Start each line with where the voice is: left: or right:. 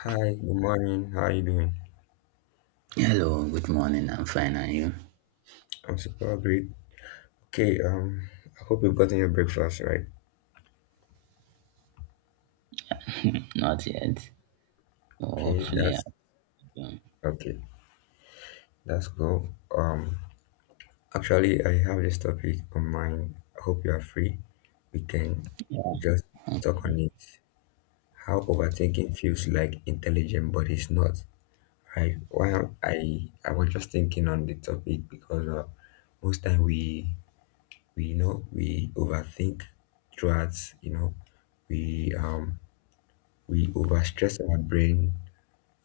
left: Hi, good morning. How are you doing?
right: Hello, good morning. I'm fine, and you?
left: I'm super great. Okay, um, I hope you've gotten your breakfast, right?
right: Not yet. Oh,
left: Okay,
right: hopefully,
left: that's
right: I'll be.
left: okay. That's cool. Actually, I have this topic on mind. I hope you are free. We can
right: Yeah.
left: just talk on it. How overthinking feels like intelligent, but it's not, right? Well, I was just thinking on the topic because most time we we overthink throughout. You know, we we overstress our brain,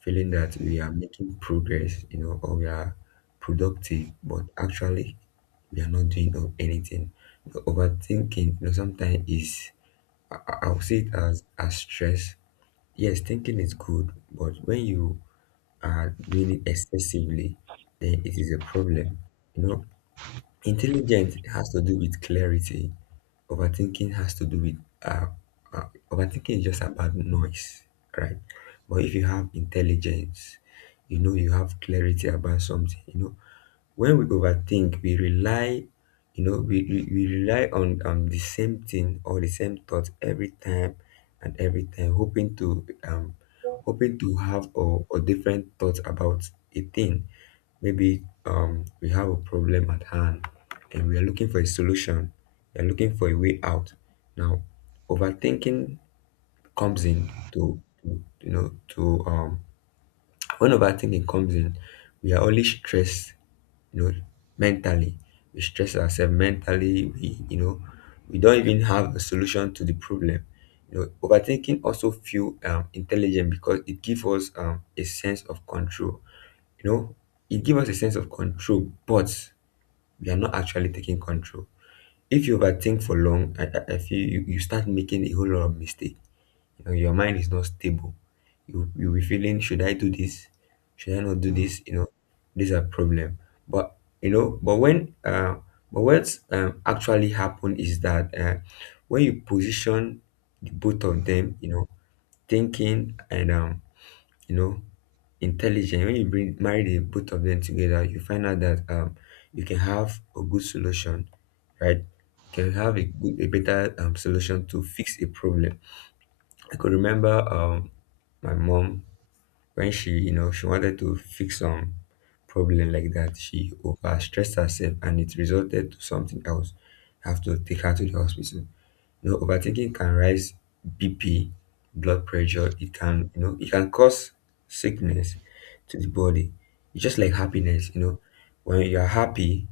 left: feeling that we are making progress, you know, or we are productive, but actually we are not doing of anything. You know, overthinking, you know, sometimes is I'll see it as stress. Yes, thinking is good, but when you are doing it excessively, then it is a problem. You know, intelligence has to do with clarity. Overthinking has to do with uh, overthinking is just about noise, right? But if you have intelligence, you know you have clarity about something. You know when we overthink, we rely, you know, we rely on the same thing or the same thought every time and every time, hoping to hoping to have or different thoughts about a thing. Maybe we have a problem at hand and we are looking for a solution. We are looking for a way out. Now, overthinking comes in to when overthinking comes in, we are only stressed, you know, mentally. We stress ourselves mentally. We we don't even have a solution to the problem. You know, overthinking also feel intelligent because it gives us a sense of control, you know, it gives us a sense of control, but we are not actually taking control. If you overthink for long, I feel you start making a whole lot of mistake. You know, your mind is not stable. You'll be feeling should I do this, should I not do this, you know, these are problem, but. You know but when But what's actually happened is that when you position the both of them, you know, thinking and you know intelligent, when you bring marry the both of them together, you find out that you can have a good solution, right? You can have a better solution to fix a problem. I could remember my mom, when she, you know, she wanted to fix some problem like that, she over stressed herself and it resulted to something else. Have to take her to the hospital. You know, overthinking can raise BP, blood pressure. It can, you know, it can cause sickness to the body. It's just like happiness, you know, when you're happy,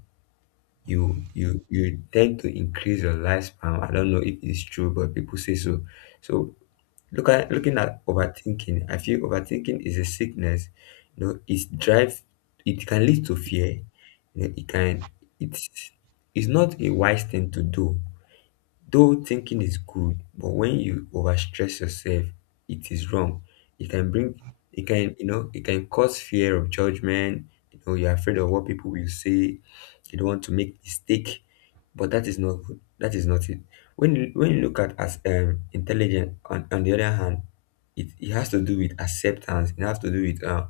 left: you tend to increase your lifespan. I don't know if it's true, but people say so. So looking at overthinking, I feel overthinking is a sickness. you know it's drive it can lead to fear. You know, it can, it's it's not a wise thing to do. Though thinking is good, but when you overstress yourself, it is wrong. It can bring, it can, you know, it can cause fear of judgment. You know, you're afraid of what people will say. You don't want to make mistake, but that is not good. That is not it. When you look at as intelligent, on the other hand, it has to do with acceptance. It has to do with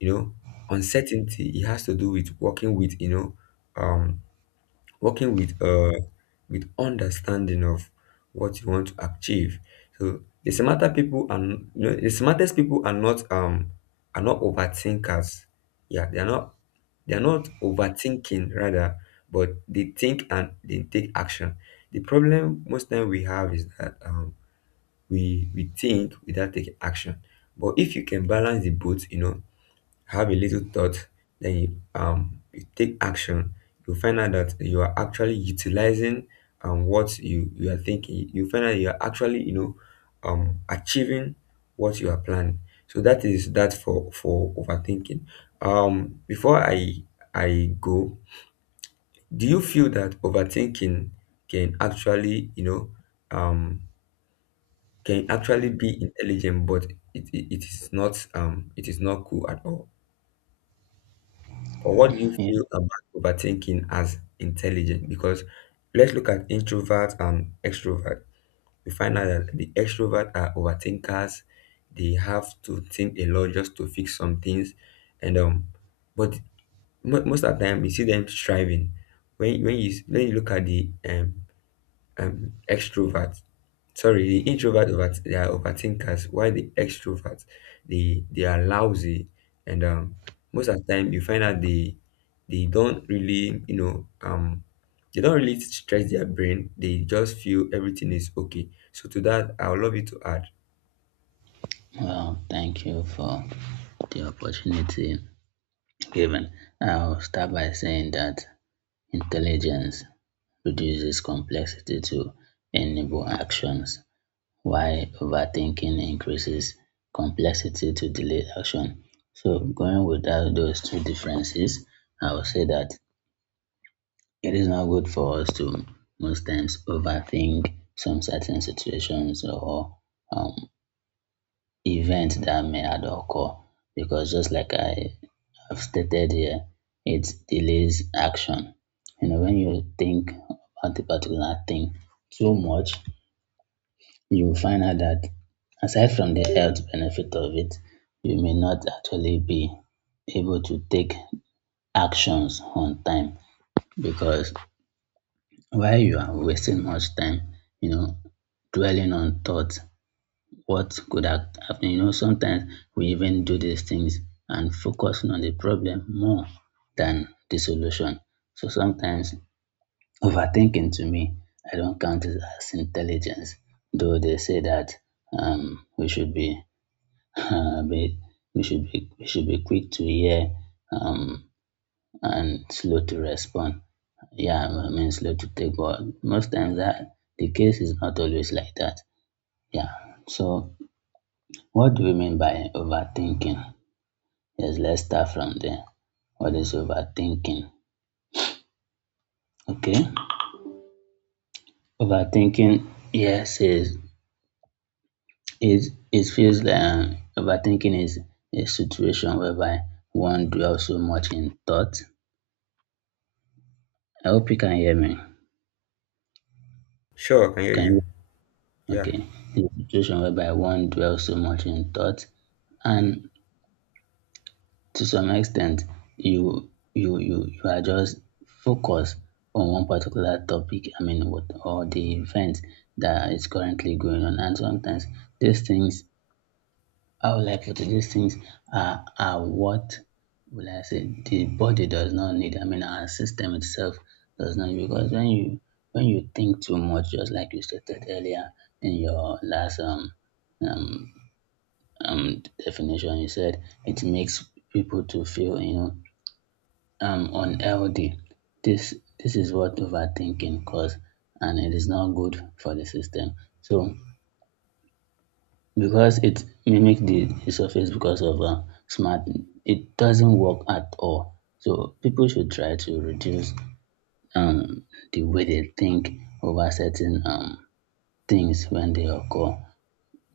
left: you know, uncertainty. It has to do with working with, you know, um, working with understanding of what you want to achieve. So the smarter people, and you know, the smartest people are not overthinkers. Yeah, they are not. They are not overthinking rather, but they think and they take action. The problem most time we have is that we think without taking action. But if you can balance the both, you know, have a little thought, then you you take action, you find out that you are actually utilizing what you are thinking. You find out you are actually, you know, achieving what you are planning. So that is that for overthinking. Before I go, do you feel that overthinking can actually, you know, um can actually be intelligent, but it is not it is not cool at all? Or what do you
right: Okay.
left: feel about overthinking as intelligent? Because let's look at introvert and extrovert. We find out that the extrovert are overthinkers. They have to think a lot just to fix some things, and but most of the time you see them striving. When you look at the extrovert, sorry, the introvert, over they are overthinkers, while the extrovert, they are lousy, and most of the time you find out they don't really, you know, they don't really stress their brain. They just feel everything is okay. So to that, I would love you to add.
right: Well, thank you for the opportunity given. I'll start by saying that intelligence reduces complexity to enable actions, while overthinking increases complexity to delay action. So, going without those two differences, I would say that it is not good for us to most times overthink some certain situations or um, events that may have occur, because just like I have stated here, it delays action. You know, when you think about a particular thing too much, you will find out that aside from the health benefit of it, you may not actually be able to take actions on time, because while you are wasting much time, you know, dwelling on thoughts, what could have happened, you know, sometimes we even do these things and focusing on the problem more than the solution. So sometimes overthinking, to me, I don't count it as intelligence, though they say that we should be, be we should be we should be quick to hear um, and slow to respond. Yeah, I mean slow to take, but most times that the case is not always like that. Yeah. So what do we mean by overthinking? Yes, let's start from there. What is overthinking? Okay. Overthinking, yes, is it feels like overthinking is a situation whereby one dwells so much in thought. I hope you can hear me.
left: Sure, I can hear
right: Can
left: you.
right: you?
left: Yeah.
right: Okay, the situation whereby one dwells so much in thought, and to some extent, you are just focused on one particular topic. I mean, what or the event that is currently going on, and sometimes these things, I would like for these things are, what will I say the body does not need. I mean, our system itself does not need, because when you think too much, just like you stated earlier in your last um, definition, you said it makes people to feel, unhealthy. This this is what overthinking cause, and it is not good for the system. So because it mimics the surface because of smart, it doesn't work at all, so people should try to reduce um, the way they think over certain things when they occur,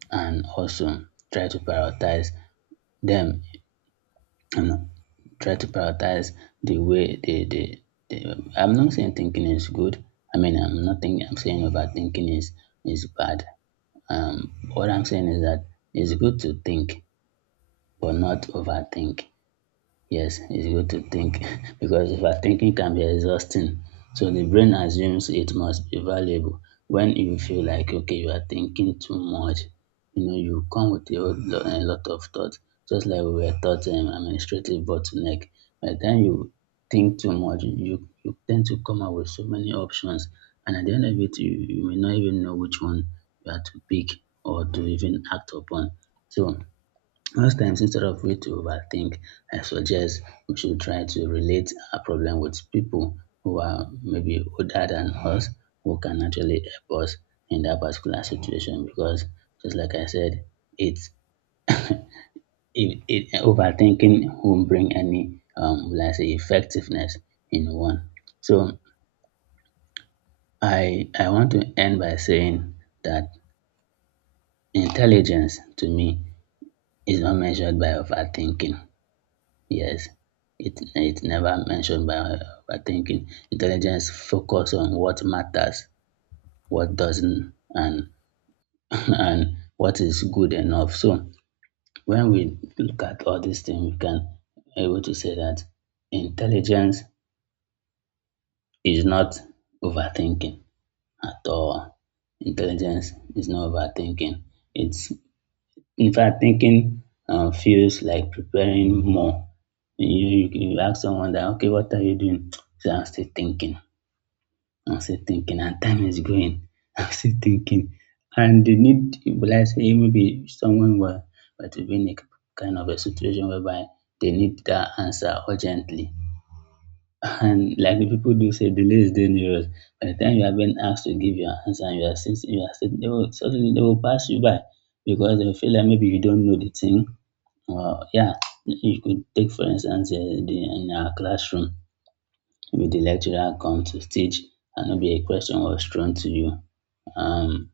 right: and also try to prioritize them, and try to prioritize the way they I'm not saying thinking is good. I mean, I'm not thinking, I'm saying overthinking is bad. What I'm saying is that it's good to think but not overthink. Yes, it's good to think because overthinking can be exhausting. So the brain assumes it must be valuable. When you feel like okay, you are thinking too much, you know, you come with a whole a lot of thoughts. Just like we were taught, administrative bottleneck. By the time you think too much, you tend to come up with so many options, and at the end of it, you may not even know which one you are to pick or to even act upon. So most times, instead of we to overthink, I suggest we should try to relate our problem with people who are maybe older than us, who can actually help us in that particular situation. Because just like I said, it's it, it overthinking won't bring any, will I say, effectiveness in one. So I want to end by saying that intelligence, to me, is not measured by overthinking. Yes, it never mentioned by overthinking. Intelligence focus on what matters, what doesn't, and and what is good enough. So when we look at all these things, we can able to say that intelligence is not overthinking at all. Intelligence is not overthinking. It's In fact, thinking, feels like preparing more. You ask someone that, okay, what are you doing? So I'm still thinking. I'm still thinking, and time is going. I'm still thinking. And the need, will I say, maybe someone will, but will be in a kind of a situation whereby they need that answer urgently. And like the people do say, delay is dangerous. By the time you have been asked to give your answer, and you are still, they will, suddenly they will pass you by because they will feel like maybe you don't know the thing. Yeah, you could take for instance, in our classroom, maybe the lecturer comes to teach, and maybe a question was thrown to you. Um,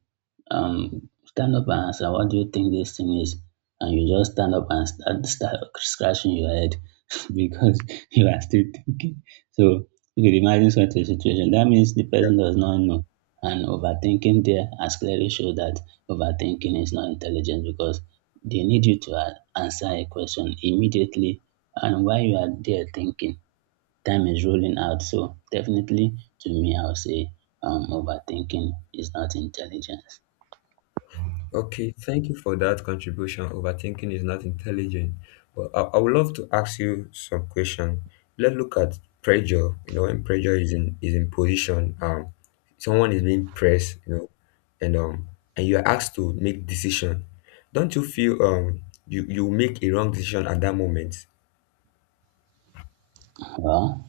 right: Stand up and answer, what do you think this thing is? And you just stand up and start scratching your head because you are still thinking. So you could imagine such a situation. That means the person does not know. And overthinking there has clearly showed that overthinking is not intelligent because they need you to answer a question immediately. And while you are there thinking, time is rolling out. So definitely, to me, I would say overthinking is not intelligence.
left: Okay, thank you for that contribution. Overthinking is not intelligent. But I would love to ask you some question. Let's look at pressure. You know, when pressure is in position, someone is being pressed. You know, and um, and you are asked to make decision. Don't you feel you make a wrong decision at that moment?
right: Well,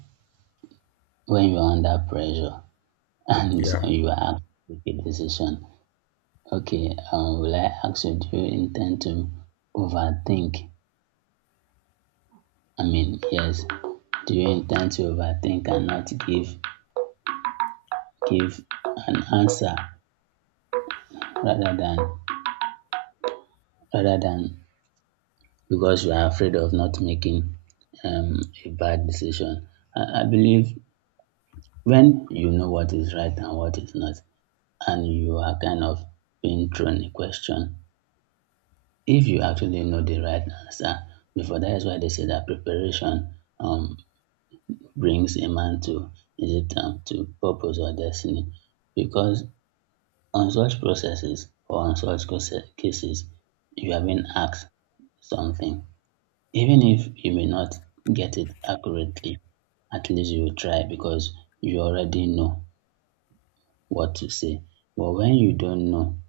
right: when you are under pressure and
left: Yeah.
right: you are asked to make a decision, okay, will I ask you, do you intend to overthink? I mean, yes. Do you intend to overthink and not give an answer, rather than rather than because you are afraid of not making a bad decision? I believe when you know what is right and what is not, and you are kind of being thrown a question, if you actually know the right answer before, that is why they say that preparation, um, brings a man to, is it to purpose or destiny. Because on such processes, or on such cases, you have been asked something, even if you may not get it accurately, at least you will try because you already know what to say. But when you don't know,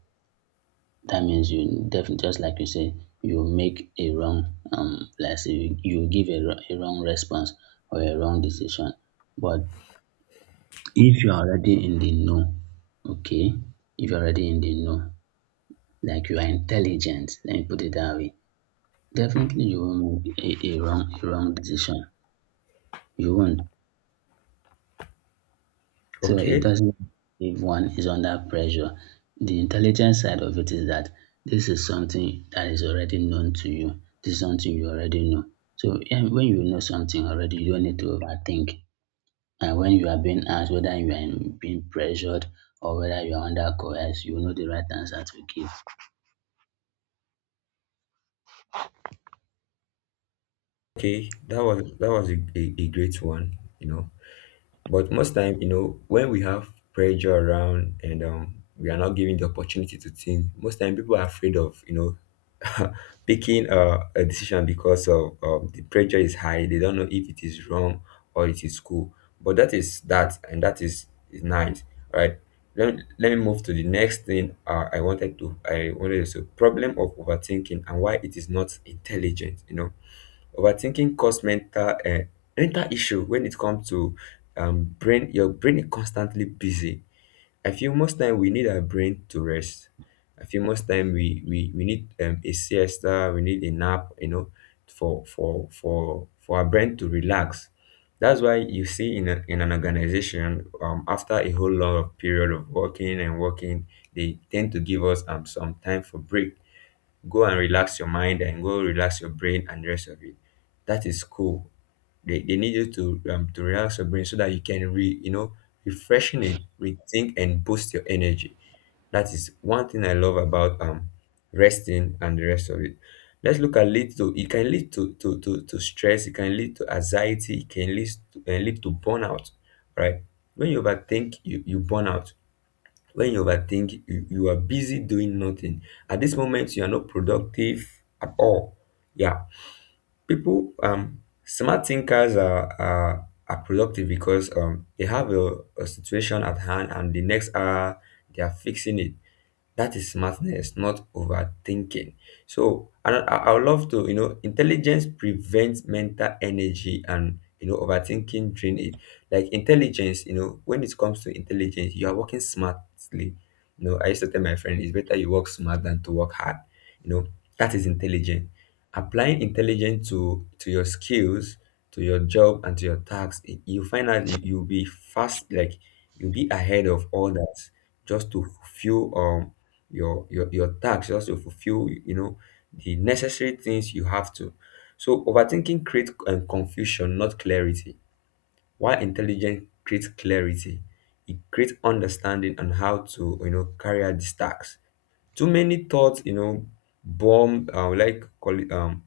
right: that means you definitely, just like you say, you make a wrong, let's say, you give a wrong response or a wrong decision. But if you are already in the know, okay, if you're already in the know, like you are intelligent, let me put it that way, definitely you won't make a wrong decision. You won't. So it
left: Okay.
right: doesn't if one is under pressure. The intelligent side of it is that this is something that is already known to you. This is something you already know. So when you know something already, you don't need to overthink. And when you are being asked whether you are being pressured, or whether you are under coerced, you know the right answer to give.
left: Okay. That was a great one. You know. But most time, you know, when we have pressure around and we are not given the opportunity to think, most time people are afraid of, you know, picking a decision because of the pressure is high. They don't know if it is wrong or it is cool. But that is that, and that is nice, right? Let me move to the next thing, I wanted to say problem of overthinking and why it is not intelligent. You know, overthinking cause mental issue when it comes to brain. Your brain is constantly busy. I feel most time we need our brain to rest. I feel most time we need a siesta, we need a nap, you know, for our brain to relax. That's why you see in an organization, after a whole long of period of working and working, they tend to give us some time for break. Go and relax your mind and go relax your brain and the rest of it. That is cool. They need you to relax your brain so that you can re you know refreshen it, rethink and boost your energy. That is one thing I love about resting and the rest of it. Let's look at lead to it can lead to stress, it can lead to anxiety, it can lead to lead to burnout, right? When you overthink, you burn out. When you overthink, you are busy doing nothing. At this moment, you are not productive at all. Yeah, people, smart thinkers are productive because they have a situation at hand, and the next hour they are fixing it. That is smartness, not overthinking. So, and I would love to, you know, intelligence prevents mental energy and, you know, overthinking drain it. Like intelligence, you know, when it comes to intelligence, you are working smartly. You know, I used to tell my friend, it's better you work smart than to work hard. You know, that is intelligent. Applying intelligence to your skills, to your job, and to your tasks, you find out you'll be fast, like you'll be ahead of all that just to fulfill your task, just to fulfill, you know, the necessary things you have to. So overthinking creates confusion, not clarity, while intelligence creates clarity. It creates understanding on how to, you know, carry out these tasks. Too many thoughts, you know, bomb like call it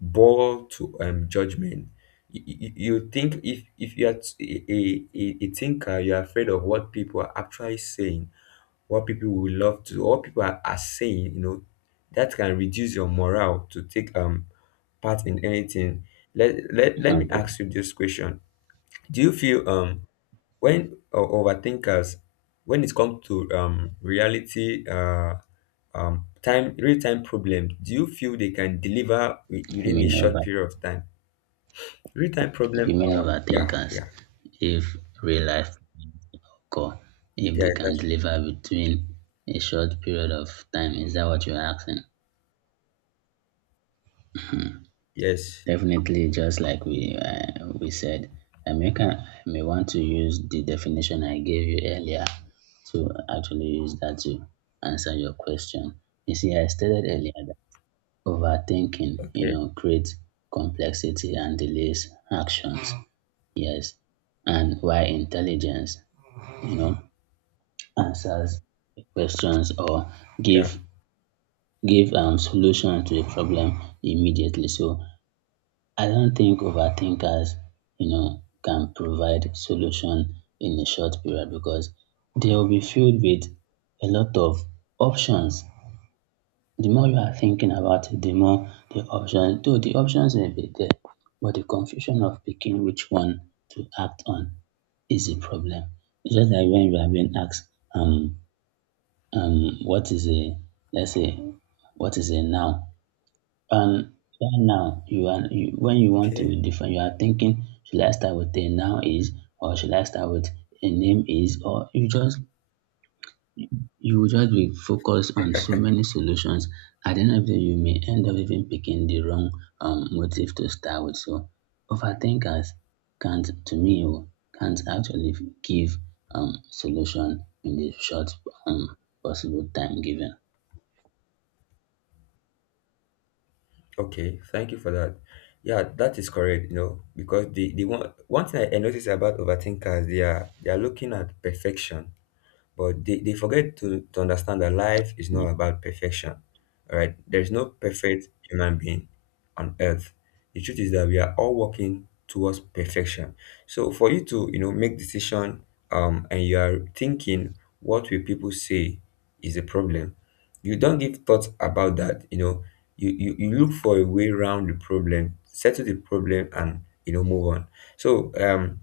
left: ball to judgment. You think, if you are a a thinker, you're afraid of what people are actually saying, what people will love to, what people are saying. You know, that can reduce your morale to take part in anything. Let me
right: Okay.
left: ask you this question. Do you feel when overthinkers, when it comes to reality, time, real time problem, do you feel they can deliver within a
right: Human over
left: short period of time? Real time problem.
right: Human
left: Yeah,
right: overthinkers,
left: yeah.
right: if real life occur, if
left: Yeah,
right: they can
left: that's true.
right: deliver between a short period of time, is that what you're asking?
left: Yes.
right: Definitely, just like we said, I may want to use the definition I gave you earlier to actually use that to answer your question. You see, I stated earlier that overthinking, you
left: Okay.
right: know, creates complexity and delays actions. Mm. Yes. And why intelligence, you know, answers questions or
left: Yeah.
right: give give solution to the problem immediately. So I don't think overthinkers, you know, can provide solution in a short period, because they'll be filled with a lot of options. The more you are thinking about it, the more the options, though the options may be there, but the confusion of picking which one to act on is a problem. It's just like when you are being asked, what is a, let's say, what is a noun? Um, that noun, when you want
left: Okay.
right: to define, you are thinking, should I start with a noun is, or should I start with a name is, or you will just be focused on so many solutions. At the end of the day, you may end up even picking the wrong, motive to start with. So overthinkers can't, to me, oh, can't actually give, solution in the short, um, possible time given.
left: Okay, thank you for that. Yeah, that is correct, you know, because the one thing I notice about overthinkers, they are looking at perfection. But they forget to understand that life is
right: Yeah,
left: not about perfection. All right. There is no perfect human being on earth. The truth is that we are all working towards perfection. So for you to, you know, make decision and you are thinking what will people say is a problem. You don't give thoughts about that, you know. You look for a way around the problem, settle the problem, and you know move on. So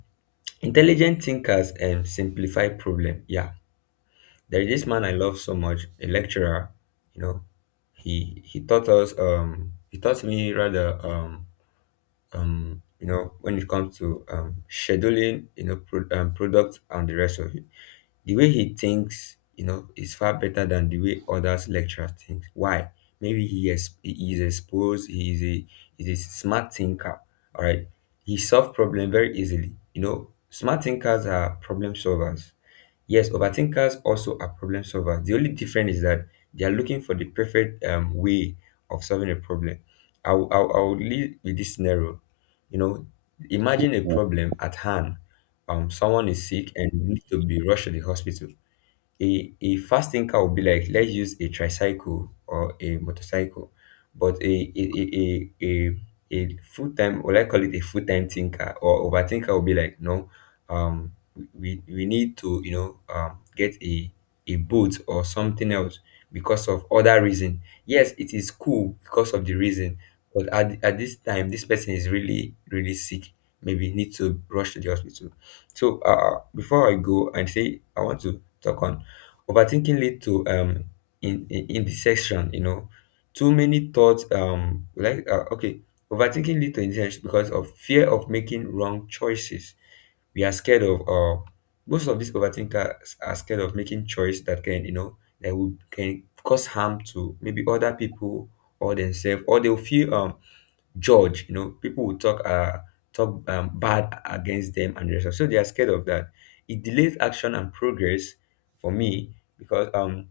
left: intelligent thinkers simplify problem. Yeah, there's this man I love so much, a lecturer, you know, he taught us he taught me rather you know, when it comes to scheduling, you know, product and the rest of it. The way he thinks, you know, is far better than the way others lecturers think. Why? Maybe he is exposed. He is a smart thinker. All right, he solves problem very easily. You know, smart thinkers are problem solvers. Yes, overthinkers also are problem solvers. The only difference is that they are looking for the perfect way of solving a problem. I'll lead with this scenario. You know, imagine a problem at hand. Someone is sick and need to be rushed to the hospital. A fast thinker will be like, let's use a tricycle or a motorcycle. But a full-time, or I call it a full-time thinker or overthinker, will be like, no, um we need to, you know, get a boat or something else because of other reason. Yes, it is cool because of the reason, but at this time this person is really sick, maybe need to rush to the hospital. So before I go and say I want to talk on overthinking lead to in indecision, you know. Too many thoughts like okay, overthinking lead to indecision because of fear of making wrong choices. We are scared of most of these overthinkers are scared of making choice that can, you know, that will can cause harm to maybe other people or themselves, or they'll feel judge. You know, people will talk bad against them and the rest of. So they are scared of that. It delays action and progress for me because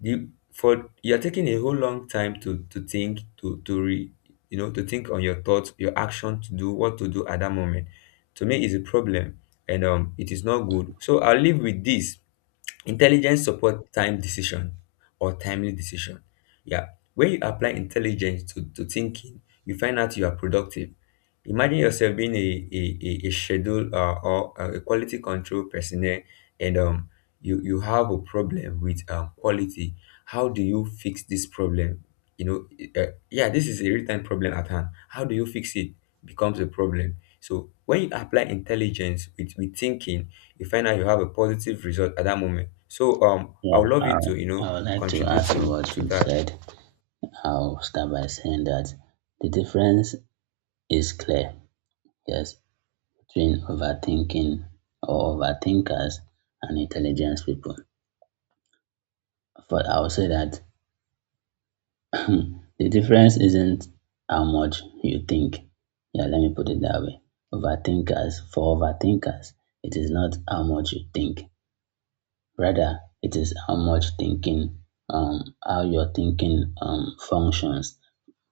left: the for you're taking a whole long time to think to re you know to think on your thoughts, your action to do what to do at that moment. To me, is a problem, and it is not good. So I'll leave with this. Intelligence support time decision, or timely decision. Yeah. When you apply intelligence to thinking, you find out you are productive. Imagine yourself being a, schedule or a quality control personnel, and you have a problem with quality. How do you fix this problem? You know, yeah, this is a real time problem at hand. How do you fix it becomes a problem. So when you apply intelligence with thinking, you find out you have a positive result at that moment. So I
right: yeah,
left: would love you
right: I,
left: to, you know,
right: I would like to
left: contribute
right: add to
left: to
right: what
left: to
right: you've
left: that.
right: said. I'll start by saying that the difference is clear. Yes, between overthinking or overthinkers and intelligent people. But I would say that the difference isn't how much you think. Yeah, let me put it that way. Overthinkers, for overthinkers, it is not how much you think. Rather, it is how much thinking, how your thinking functions.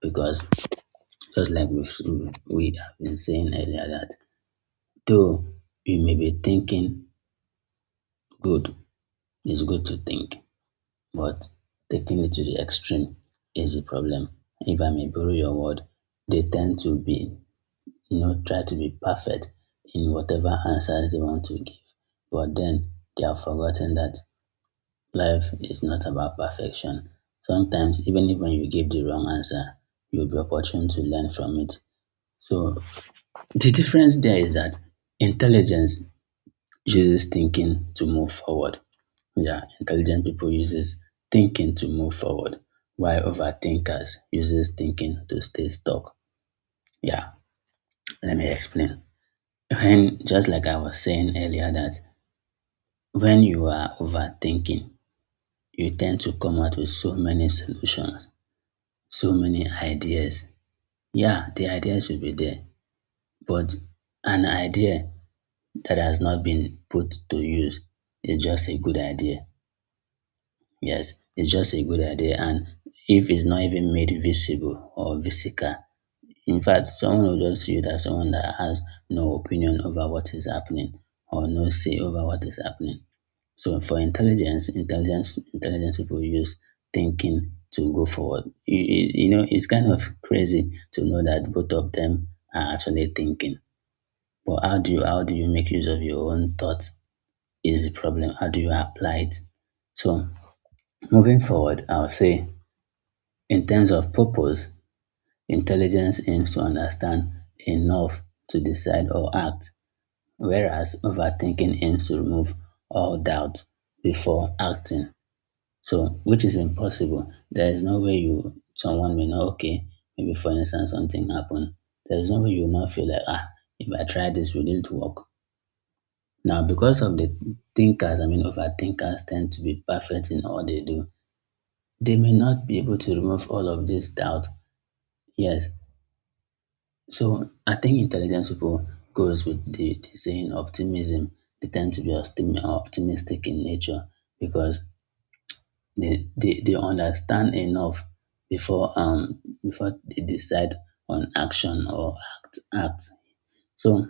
right: Because just like we have been saying earlier that though you may be thinking good, it's good to think. But taking it to the extreme is a problem. If I may borrow your word, they tend to be, try to be perfect in whatever answers they want to give. But then they have forgotten that life is not about perfection. Sometimes, even if when you give the wrong answer, you'll be opportune to learn from it. So the difference there is that intelligence uses thinking to move forward, yeah, intelligent people uses thinking to move forward, while overthinkers uses thinking to stay stuck. Yeah, let me explain. When just like I was saying earlier that when you are overthinking, you tend to come out with so many solutions, so many ideas. Yeah, the ideas will be there, but an idea that has not been put to use is just a good idea. Yes, it's just a good idea. And if it's not even made visible or visible, in fact, someone will just see you that someone that has no opinion over what is happening or no say over what is happening. So for intelligence, intelligence people use thinking to go forward. You know, it's kind of crazy to know that both of them are actually thinking. But how do you make use of your own thoughts is the problem. How do you apply it? So moving forward, I'll say in terms of purpose, intelligence aims to understand enough to decide or act, whereas overthinking aims to remove all doubt before acting. So, which is impossible. There is no way you someone may know, okay, maybe for instance something happened. There is no way you will not feel like ah, if I try this, will it work? Now, because of the thinkers, I mean overthinkers tend to be perfect in all they do. They may not be able to remove all of this doubt. Yes, so I think intelligent people goes with the saying optimism. They tend to be optimistic in nature because they understand enough before before they decide on action or act. So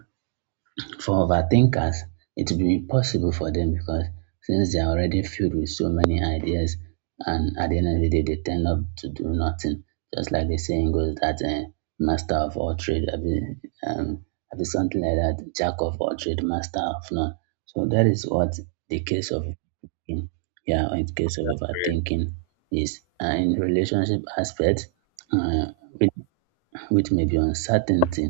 right: for overthinkers, it will be possible for them because since they are already filled with so many ideas and at the end of the day they tend up to do nothing. Just like the saying goes that master of all trade, I mean something like that, jack of all trade, master of none. So that is what the case of in- yeah in case of overthinking is in relationship aspect uh, which, which may be uncertainty.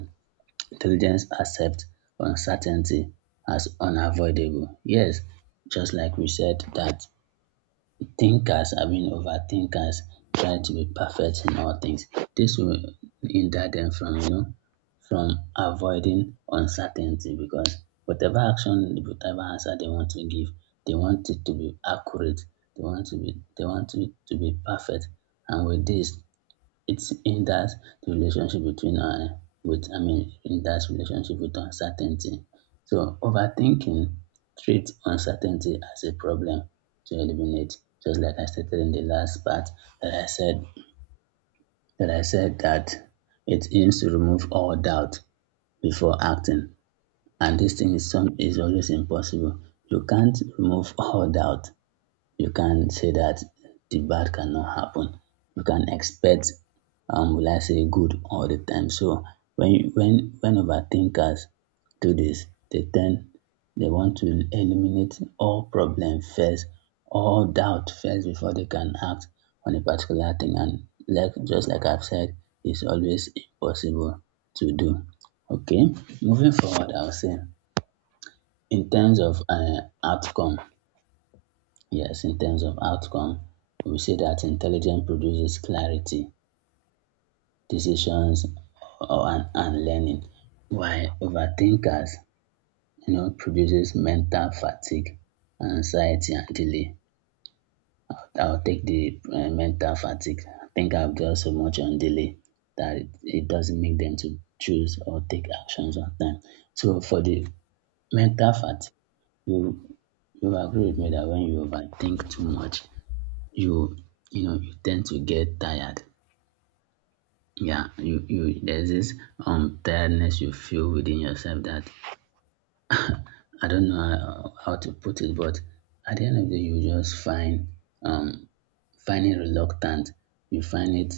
right: Intelligence accepts uncertainty as unavoidable. Yes, just like we said that thinkers, I mean overthinkers, try to be perfect in all things. This will hinder them from you know from avoiding uncertainty because whatever action, whatever answer they want to give, they want it to be accurate. They want it to be perfect. And with this, it's in that the relationship between with I mean in that relationship with uncertainty. So overthinking treats uncertainty as a problem to eliminate. Just like I stated in the last part that I said that it aims to remove all doubt before acting. And this thing is some is always impossible. You can't remove all doubt, you can say that the bad cannot happen. You can expect will I say good all the time. So when you, when overthinkers do this, they tend they want to eliminate all problem first, all doubt first before they can act on a particular thing. And like just like I've said, it's always impossible to do. Okay, moving forward, I'll say in terms of outcome. Yes, in terms of outcome, we say that intelligence produces clarity, decisions, and learning, while overthinkers, you know, produces mental fatigue, anxiety, and delay. I'll take the mental fatigue. I think I've dwelt so much on delay that it doesn't make them to choose or take actions on time. So for the mental fatigue, you you agree with me that when you overthink too much, you you know you tend to get tired. Yeah, you there's this tiredness you feel within yourself that I don't know how to put it, but at the end of the day you just find um find it reluctant, you find it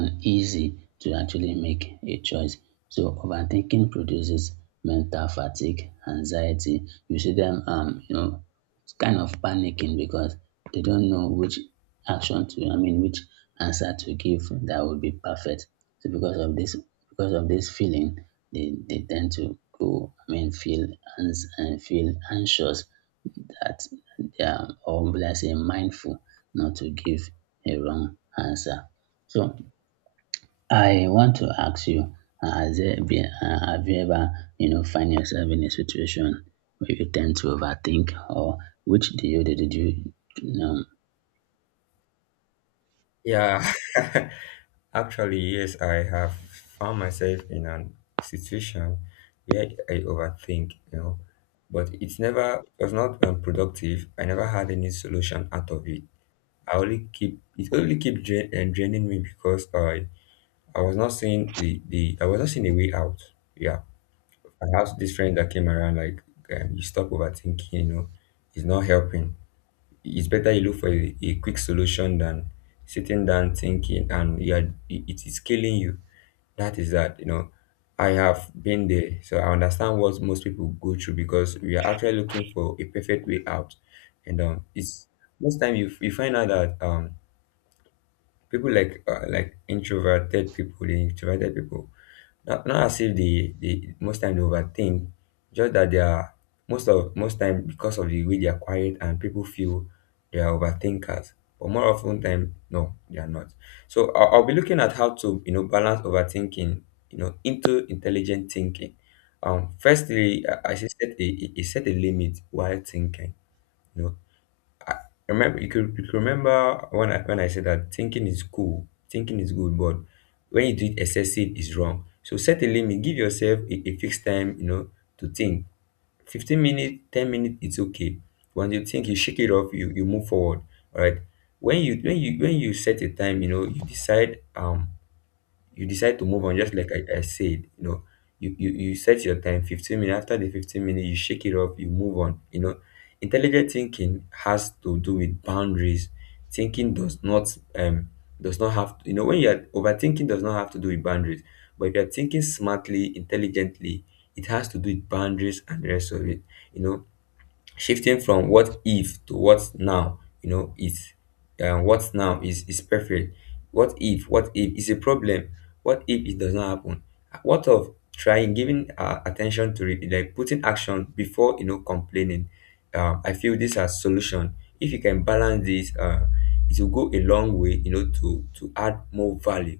right: uneasy to actually make a choice. So overthinking produces mental fatigue, anxiety. You see them, you know, it's kind of panicking because they don't know which action to, I mean, which answer to give that would be perfect. So because of this feeling, they tend to feel and feel anxious that they are, or let's say, mindful not to give a wrong answer. So I want to ask you, have you ever, you know, find yourself in a situation where you tend to overthink, or which do you did you, you know,
left: Yeah. Actually, yes, I have found myself in a situation where I overthink, you know, but it's never, it was not productive. I never had any solution out of it. I only keep it, only really keep drain, draining me, because I was not seeing the I was not seeing a way out. Yeah, I have this friend that came around, like, you stop overthinking. You know, it's not helping. It's better you look for a quick solution than sitting down thinking, and you are, it is killing you. That is that. You know, I have been there, so I understand what most people go through, because we are actually looking for a perfect way out, and it's most time you you find out that people like introverted people, the introverted people, not as if they most time they overthink, just that they are most of most time, because of the way they are quiet, and people feel they are overthinkers. But more often time, no, they are not. So I'll be looking at how to, you know, balance overthinking, you know, into intelligent thinking. Firstly, I should set set a limit while thinking. You know, remember, you could remember when I said that thinking is cool, thinking is good, but when you do it excessive is wrong. So set a limit. Give yourself a fixed time, you know, to think. 15 minutes, 10 minutes, it's okay. When you think, you shake it off. You move forward. All right. When you set a time, you know, you decide. You decide to move on. Just like I said, you know, you set your time 15 minutes. After the 15 minutes, you shake it off, you move on. You know, intelligent thinking has to do with boundaries. Thinking does not have to, you know, when you're overthinking does not have to do with boundaries. But if you're thinking smartly, intelligently, it has to do with boundaries and the rest of it, you know. Shifting from what if to what now, you know, is what now is perfect. What if, what if is a problem. What if it does not happen? What of trying, giving attention to it, like putting action before, you know, complaining. I feel this as solution. If you can balance this, it will go a long way, you know, to add more value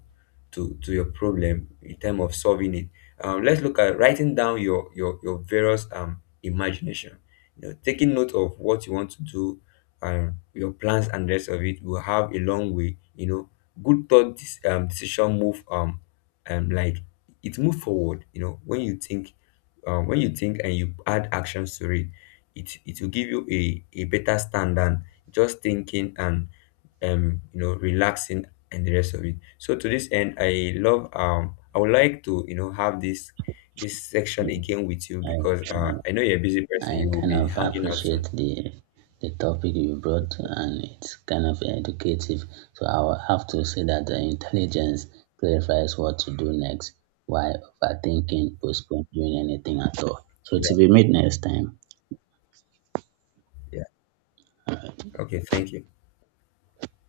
left: to your problem in terms of solving it. Let's look at writing down your your various imagination, you know, taking note of what you want to do, your plans and the rest of it, will have a long way, you know. Good thought, decision, move like, it move forward, you know. When you think, when you think and you add actions to it, it will give you a better stand than just thinking and you know relaxing and the rest of it. So to this end, I love, I would like to, you know, have this this section again with you,
right: I,
left: because I know you're a busy person.
right: I
left: You will
right: kind
left: be
right: of
left: hanging out soon.
right: appreciate the topic you brought, and it's kind of educative. So I will have to say that the intelligence clarifies what to do next, while overthinking postpones doing anything at all. So
left: Yeah.
right: to be made next time.
left: Yeah.
right: uh,
left: Okay. Thank you.